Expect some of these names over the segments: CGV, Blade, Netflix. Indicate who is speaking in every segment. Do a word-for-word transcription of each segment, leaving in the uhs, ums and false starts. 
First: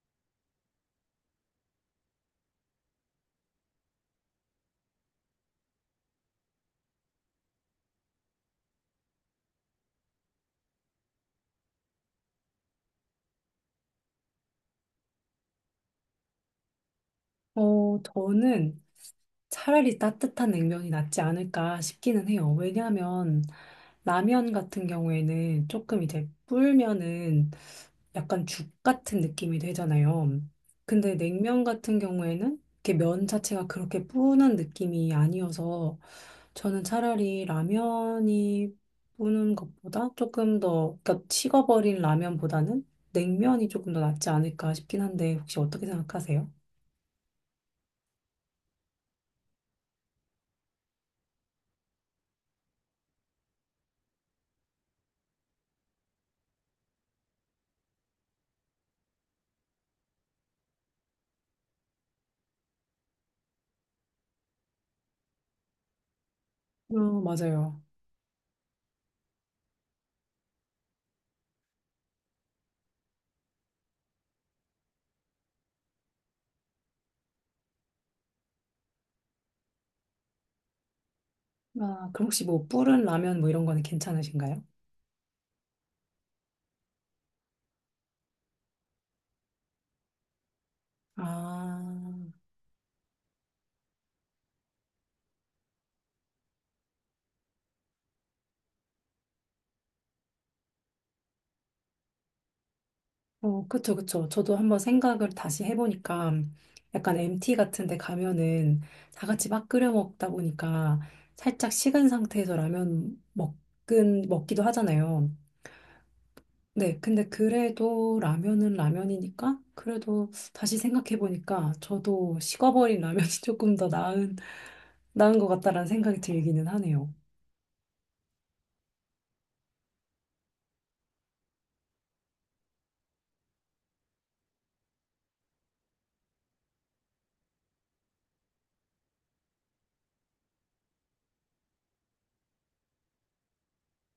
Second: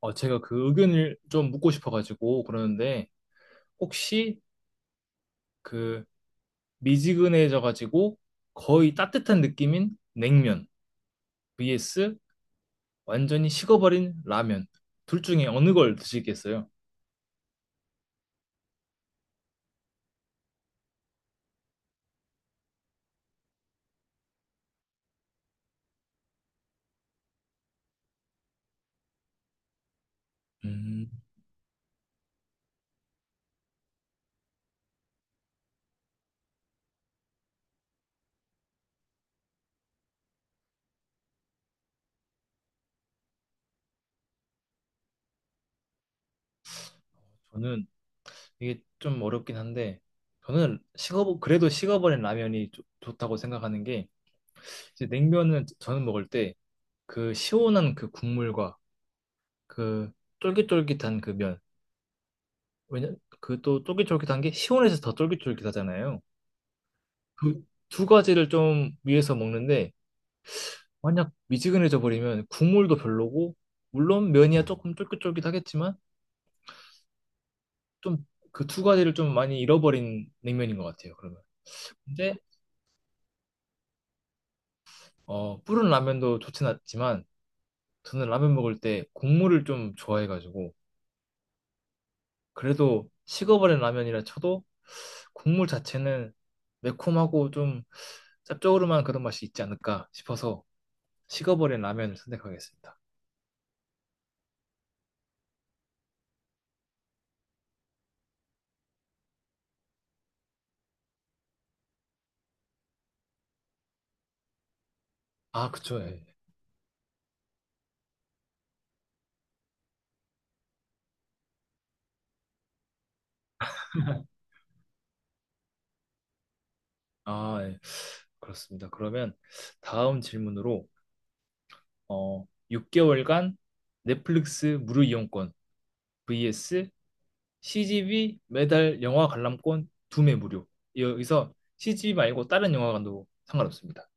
Speaker 1: 어, 제가 그 의견을 좀 묻고 싶어가지고 그러는데 혹시 그 미지근해져가지고 거의 따뜻한 느낌인 냉면 vs 완전히 식어버린 라면 둘 중에 어느 걸 드시겠어요?
Speaker 2: 어, 저는 차라리 따뜻한 냉면이 낫지 않을까 싶기는 해요. 왜냐하면 라면 같은 경우에는 조금 이제 불면은 약간 죽 같은 느낌이 되잖아요.
Speaker 1: 음,
Speaker 2: 근데 냉면 같은 경우에는 이렇게 면 자체가 그렇게 뿌는 느낌이 아니어서 저는 차라리 라면이 뿌는 것보다 조금 더, 그러니까 식어버린 라면보다는 냉면이 조금 더 낫지 않을까 싶긴 한데 혹시 어떻게 생각하세요?
Speaker 1: 저는 이게 좀 어렵긴 한데 저는 식어 그래도 식어버린 라면이 좋- 좋다고 생각하는 게 이제 냉면은 저는 먹을 때 그 시원한 그 국물과 그 쫄깃쫄깃한 그면 왜냐 그 또 쫄깃쫄깃한 게 시원해서 더 쫄깃쫄깃하잖아요.
Speaker 2: 어,
Speaker 1: 그
Speaker 2: 맞아요.
Speaker 1: 두 가지를 좀 위해서 먹는데 만약 미지근해져 버리면 국물도 별로고 물론 면이야 조금 쫄깃쫄깃하겠지만 좀 그 두 가지를 좀 많이 잃어버린 냉면인 것 같아요. 그러면
Speaker 2: 아, 그럼
Speaker 1: 근데
Speaker 2: 혹시 뭐 불은 라면 뭐 이런 거는 괜찮으신가요?
Speaker 1: 어 불은 라면도 좋진 않지만 저는 라면 먹을 때 국물을 좀 좋아해가지고
Speaker 2: 아,
Speaker 1: 그래도 식어버린 라면이라 쳐도 국물 자체는 매콤하고 좀 짭조름한 그런 맛이 있지 않을까 싶어서 식어버린 라면을 선택하겠습니다.
Speaker 2: 어, 그쵸, 그쵸. 저도 한번 생각을 다시 해보니까 약간 엠티 같은 데 가면은 다 같이 막 끓여 먹다 보니까 살짝 식은 상태에서 라면 먹긴, 먹기도 하잖아요.
Speaker 1: 아, 그쵸. 예.
Speaker 2: 네, 근데 그래도 라면은 라면이니까 그래도 다시 생각해보니까 저도 식어버린 라면이 조금 더 나은, 나은 것 같다라는 생각이 들기는 하네요.
Speaker 1: 아, 예. 그렇습니다. 그러면 다음 질문으로 어, 육 개월간 넷플릭스 무료 이용권 vs 씨지비 매달 영화 관람권 두 매 무료. 여기서 씨지비 말고 다른 영화관도 상관없습니다.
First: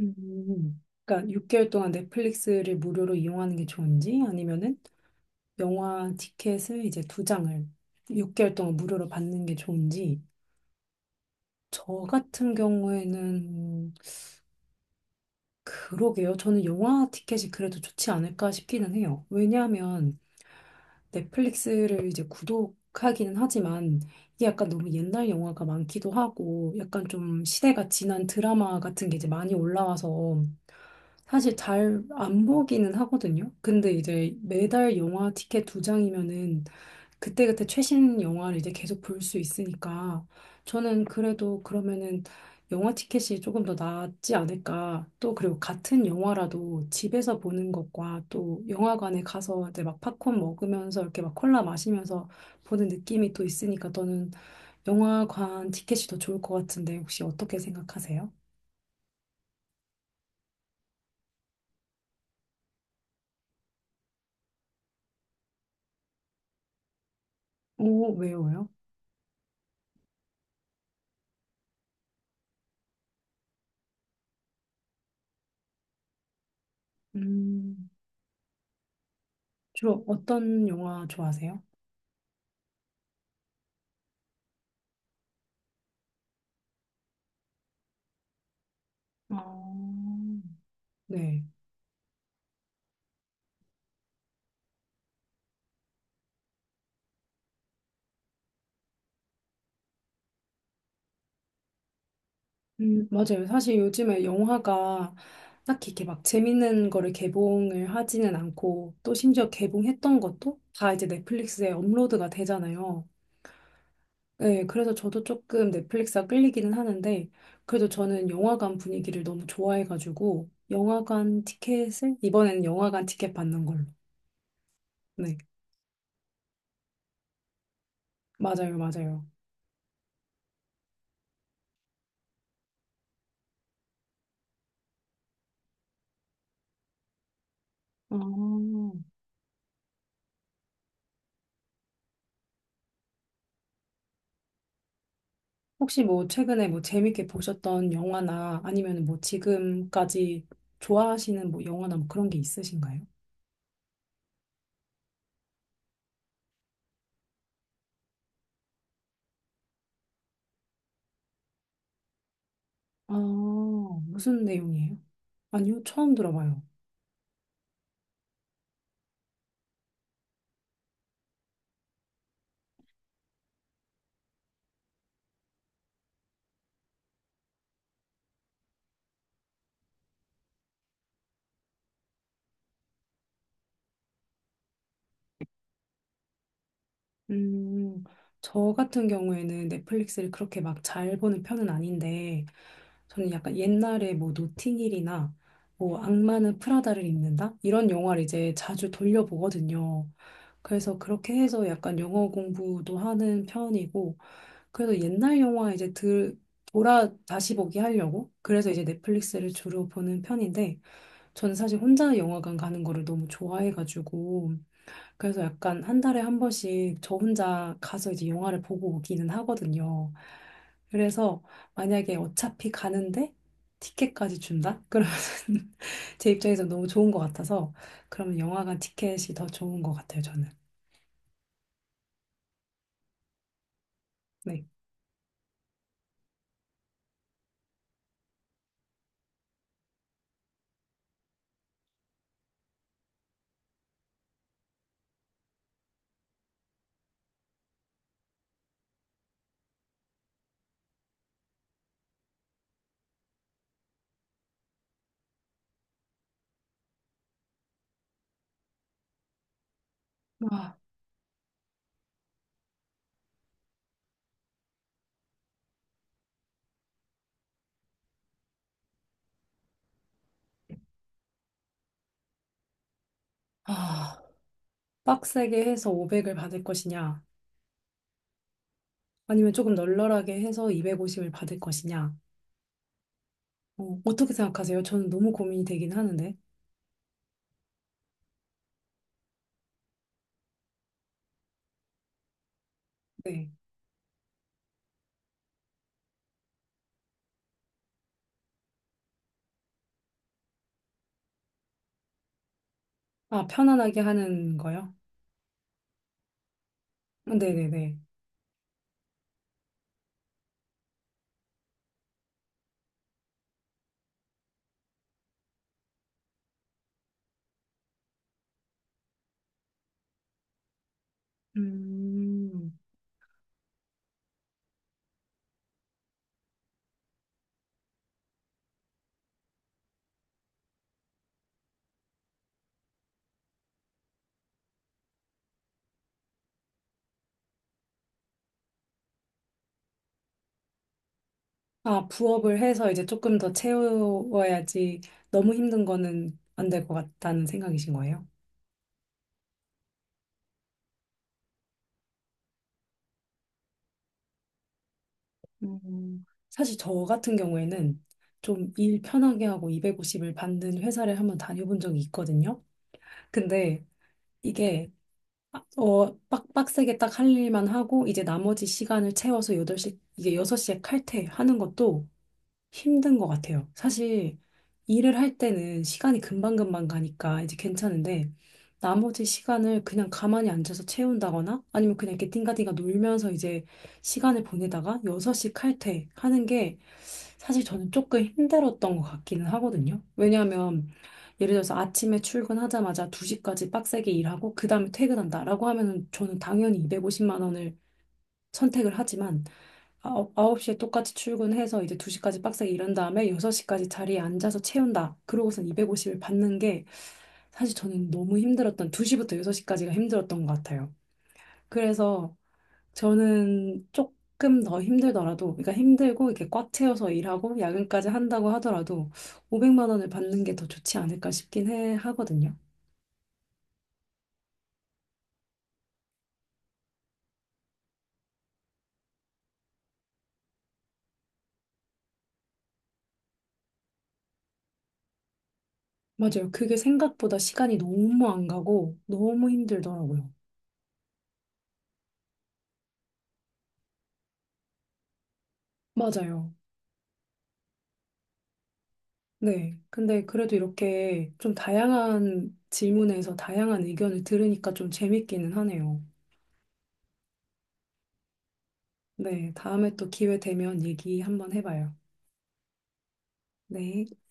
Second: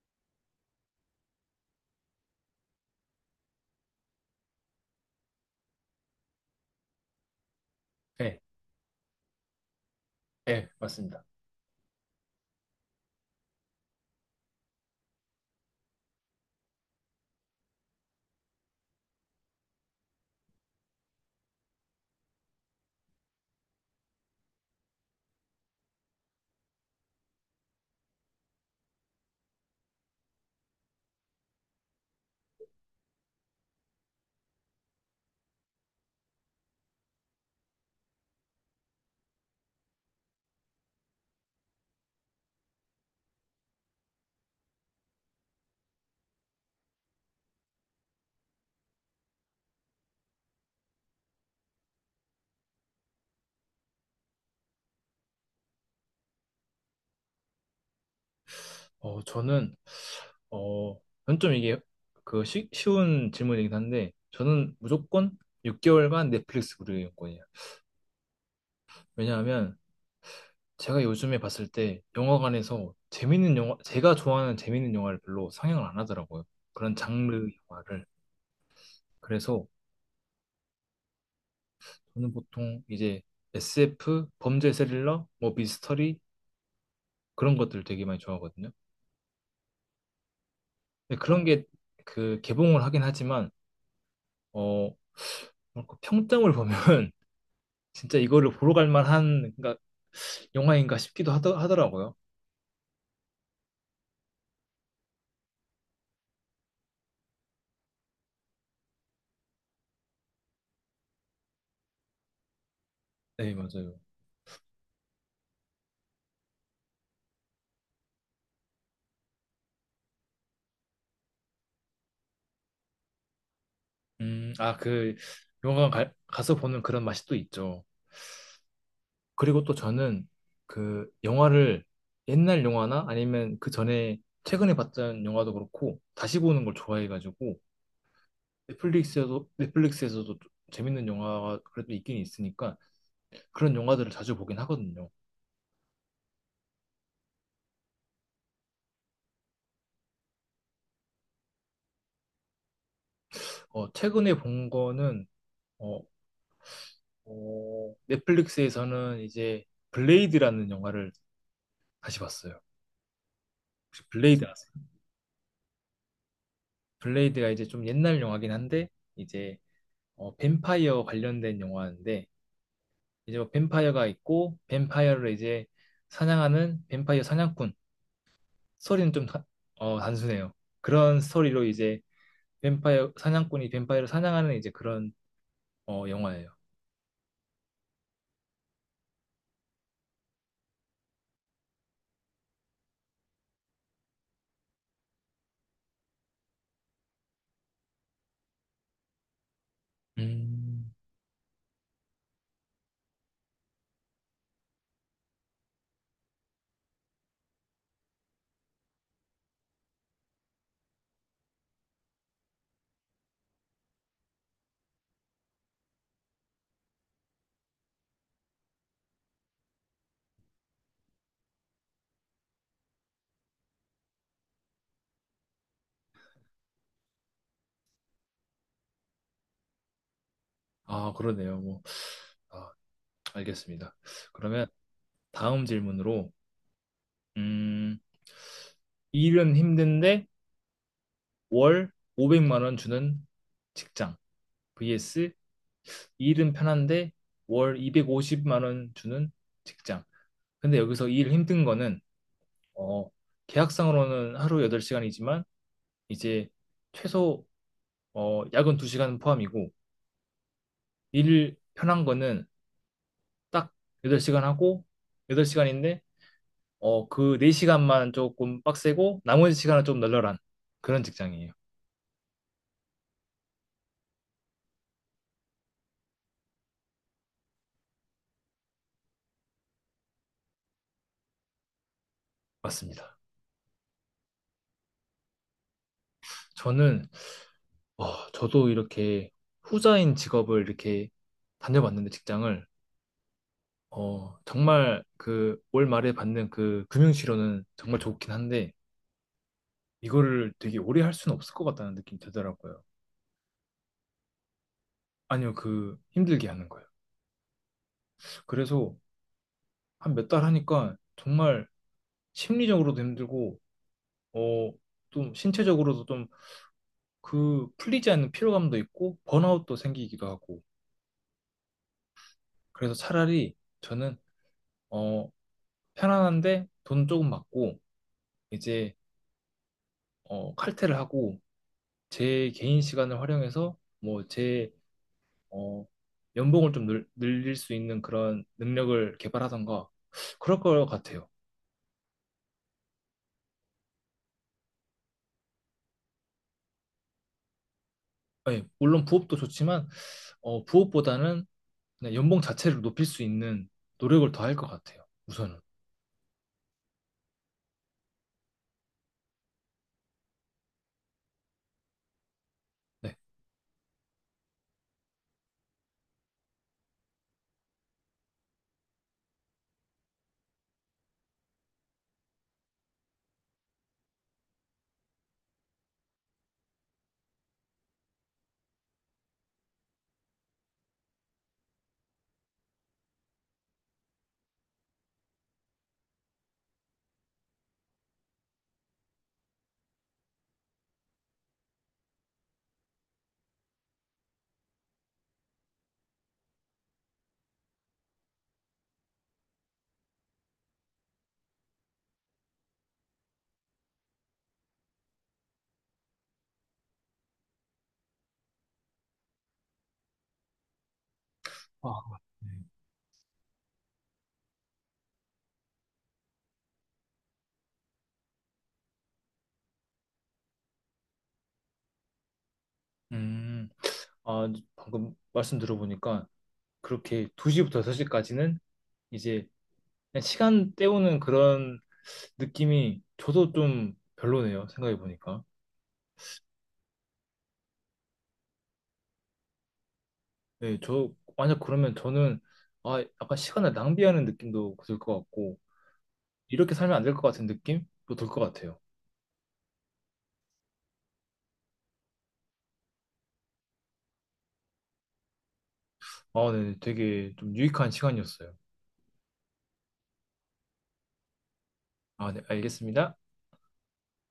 Speaker 2: 음. 그러니까 육 개월 동안 넷플릭스를 무료로 이용하는 게 좋은지 아니면은 영화 티켓을 이제 두 장을
Speaker 1: 예,
Speaker 2: 육 개월 동안 무료로 받는 게 좋은지
Speaker 1: 예, 맞습니다.
Speaker 2: 저 같은 경우에는 음, 그러게요. 저는 영화 티켓이 그래도 좋지 않을까 싶기는 해요. 왜냐하면 넷플릭스를 이제 구독하기는 하지만 이게 약간 너무 옛날 영화가 많기도 하고 약간 좀 시대가 지난 드라마 같은 게 이제 많이 올라와서 사실 잘 안 보기는 하거든요. 근데 이제 매달 영화 티켓 두 장이면은 그때그때 최신 영화를 이제 계속 볼 수 있으니까 저는 그래도 그러면은 영화 티켓이 조금 더 낫지 않을까. 또 그리고 같은 영화라도 집에서 보는 것과 또 영화관에 가서 이제 막 팝콘 먹으면서 이렇게 막 콜라 마시면서 보는 느낌이 또 있으니까 저는 영화관 티켓이 더 좋을 것 같은데 혹시 어떻게 생각하세요?
Speaker 1: 어, 저는 어, 저는 좀 이게 그 쉬, 쉬운 질문이긴 한데 저는 무조건 육 개월간 넷플릭스 무료 이용권이에요.
Speaker 2: 오, 왜요? 왜요?
Speaker 1: 왜냐하면 제가 요즘에 봤을 때 영화관에서 재밌는 영화, 제가 좋아하는 재밌는 영화를 별로 상영을 안 하더라고요. 그런 장르
Speaker 2: 음.
Speaker 1: 영화를. 그래서
Speaker 2: 주로 어떤 영화 좋아하세요?
Speaker 1: 저는 보통 이제 에스에프, 범죄 스릴러, 뭐 미스터리 그런 것들 되게 많이 좋아하거든요.
Speaker 2: 아,
Speaker 1: 근데 그런
Speaker 2: 네.
Speaker 1: 게 그 개봉을 하긴 하지만 어, 뭐랄까, 평점을 보면 진짜 이거를 보러 갈 만한 그러니까 영화인가 싶기도 하더, 하더라고요.
Speaker 2: 음, 맞아요. 사실 요즘에 영화가 딱히 이렇게 막 재밌는 거를 개봉을 하지는 않고 또 심지어 개봉했던 것도 다 이제 넷플릭스에 업로드가 되잖아요.
Speaker 1: 네, 맞아요.
Speaker 2: 네. 그래서 저도 조금 넷플릭스가 끌리기는 하는데 그래도 저는 영화관 분위기를 너무 좋아해가지고 영화관 티켓을 이번에는 영화관 티켓 받는 걸로.
Speaker 1: 음, 아, 그
Speaker 2: 네.
Speaker 1: 영화관 가, 가서 보는 그런 맛이 또 있죠.
Speaker 2: 맞아요. 맞아요.
Speaker 1: 그리고 또 저는 그 영화를 옛날 영화나 아니면 그 전에 최근에 봤던 영화도 그렇고 다시 보는 걸 좋아해가지고
Speaker 2: 아.
Speaker 1: 넷플릭스에도 넷플릭스에서도 좀 재밌는 영화가 그래도 있긴 있으니까 그런 영화들을 자주 보긴 하거든요.
Speaker 2: 혹시 뭐 최근에 뭐 재밌게 보셨던 영화나 아니면 뭐 지금까지 좋아하시는 뭐 영화나 뭐 그런 게 있으신가요?
Speaker 1: 어, 최근에 본 거는 어, 어, 넷플릭스에서는 이제 블레이드라는 영화를 다시 봤어요.
Speaker 2: 아,
Speaker 1: 혹시 블레이드
Speaker 2: 무슨
Speaker 1: 아세요?
Speaker 2: 내용이에요? 아니요, 처음 들어봐요.
Speaker 1: 블레이드가 이제 좀 옛날 영화긴 한데 이제 어, 뱀파이어 관련된 영화인데 이제 뭐 뱀파이어가 있고 뱀파이어를 이제 사냥하는 뱀파이어 사냥꾼 스토리는 좀 다- 어, 단순해요. 그런 스토리로 이제 뱀파이어 사냥꾼이 뱀파이어를 사냥하는 이제 그런 어, 영화예요.
Speaker 2: 음, 저 같은 경우에는 넷플릭스를 그렇게 막 잘 보는 편은 아닌데, 저는 약간 옛날에 뭐 노팅힐이나 뭐 악마는 프라다를 입는다? 이런 영화를 이제 자주 돌려보거든요.
Speaker 1: 음.
Speaker 2: 그래서 그렇게 해서 약간 영어 공부도 하는 편이고, 그래서 옛날 영화 이제 들, 돌아 다시 보기 하려고 그래서 이제 넷플릭스를 주로 보는 편인데 저는 사실 혼자 영화관 가는 거를 너무 좋아해가지고 그래서 약간 한 달에 한 번씩 저 혼자 가서 이제 영화를 보고 오기는 하거든요. 그래서 만약에 어차피 가는데 티켓까지 준다? 그러면 제 입장에서 너무 좋은 것 같아서 그러면 영화관 티켓이 더 좋은 것 같아요, 저는.
Speaker 1: 아 그러네요. 뭐 아, 알겠습니다.
Speaker 2: 네.
Speaker 1: 그러면 다음 질문으로 음, 일은 힘든데 월 오백만 원 주는 직장 vs 일은 편한데 월 이백오십만 원 주는 직장 근데 여기서 일 힘든 거는 어, 계약상으로는 하루 여덟 시간이지만 이제 최소 어, 야근 두 시간 포함이고 일 편한 거는 딱 여덟 시간 하고 여덟 시간인데 어, 그 네 시간만 조금 빡세고 나머지 시간은 좀 널널한 그런 직장이에요.
Speaker 2: 아, 아, 빡세게 해서 오백을 받을 것이냐? 아니면 조금 널널하게 해서 이백오십을 받을 것이냐.
Speaker 1: 맞습니다.
Speaker 2: 어, 어떻게 생각하세요? 저는 너무 고민이 되긴 하는데.
Speaker 1: 저는 어, 저도 이렇게 후자인 직업을 이렇게 다녀봤는데 직장을
Speaker 2: 네.
Speaker 1: 어, 정말 그 올 말에 받는 그 금융치료는 정말 좋긴 한데 이거를 되게 오래 할 수는 없을 것 같다는 느낌이 들더라고요.
Speaker 2: 아, 편안하게 하는 거요?
Speaker 1: 아니요, 그 힘들게 하는 거예요.
Speaker 2: 네네네.
Speaker 1: 그래서 한 몇 달 하니까 정말 심리적으로도 힘들고, 어, 좀 신체적으로도 좀 그 풀리지 않는 피로감도 있고, 번아웃도 생기기도 하고.
Speaker 2: 음.
Speaker 1: 그래서 차라리 저는, 어, 편안한데 돈 조금 받고, 이제, 어, 칼퇴를 하고, 제 개인 시간을 활용해서, 뭐, 제 어, 연봉을 좀 늘, 늘릴 수 있는 그런 능력을 개발하던가 그럴 것 같아요.
Speaker 2: 아, 부업을 해서 이제 조금 더 채워야지 너무 힘든 거는 안 될 것 같다는 생각이신 거예요?
Speaker 1: 예, 물론 부업도 좋지만 어, 부업보다는 그냥 연봉 자체를 높일 수 있는 노력을 더 할 것 같아요. 우선은.
Speaker 2: 음. 사실 저 같은 경우에는 좀 일 편하게 하고 이백오십을 받는 회사를 한번 다녀본 적이 있거든요.
Speaker 1: 네.
Speaker 2: 근데 이게 어, 빡, 빡세게 딱 할 일만 하고, 이제 나머지 시간을 채워서 여덟 시 이게 여섯 시에 칼퇴하는 것도 힘든 것 같아요. 사실, 일을 할 때는 시간이 금방금방 가니까 이제 괜찮은데, 나머지 시간을 그냥 가만히 앉아서 채운다거나, 아니면 그냥 이렇게 띵가띵가 놀면서 이제 시간을 보내다가 여섯 시 칼퇴하는 게 사실 저는 조금 힘들었던 것 같기는 하거든요. 왜냐하면 예를 들어서 아침에 출근하자마자 두 시까지 빡세게 일하고 그 다음에 퇴근한다라고 하면은 저는 당연히 이백오십만 원을 선택을 하지만 아, 어, 아홉- 9시에 똑같이 출근해서 이제 두 시까지 빡세게 일한 다음에 여섯 시까지 자리에 앉아서 채운다. 그러고선 이백오십을 받는 게 사실 저는 너무 힘들었던 두 시부터 여섯 시까지가 힘들었던 것 같아요.
Speaker 1: 아,
Speaker 2: 그래서
Speaker 1: 네.
Speaker 2: 저는 조금 더 힘들더라도, 그러니까 힘들고 이렇게 꽉 채워서 일하고 야근까지 한다고 하더라도 오백만 원을 받는 게 더 좋지 않을까 싶긴 해 하거든요.
Speaker 1: 음, 아, 방금 말씀 들어보니까 그렇게 두 시부터 여섯 시까지는 이제 그냥 시간 때우는 그런 느낌이 저도 좀 별로네요. 생각해 보니까.
Speaker 2: 맞아요. 그게 생각보다 시간이 너무 안 가고 너무 힘들더라고요.
Speaker 1: 네, 저 만약 그러면 저는 아 약간 시간을 낭비하는 느낌도 들 것 같고
Speaker 2: 맞아요.
Speaker 1: 이렇게 살면 안 될 것 같은 느낌도 들 것 같아요.
Speaker 2: 네. 근데 그래도 이렇게 좀 다양한 질문에서 다양한 의견을 들으니까 좀 재밌기는 하네요.
Speaker 1: 아, 네, 되게 좀 유익한 시간이었어요.
Speaker 2: 네. 다음에 또 기회 되면 얘기 한번 해봐요.
Speaker 1: 아, 네, 알겠습니다.
Speaker 2: 네.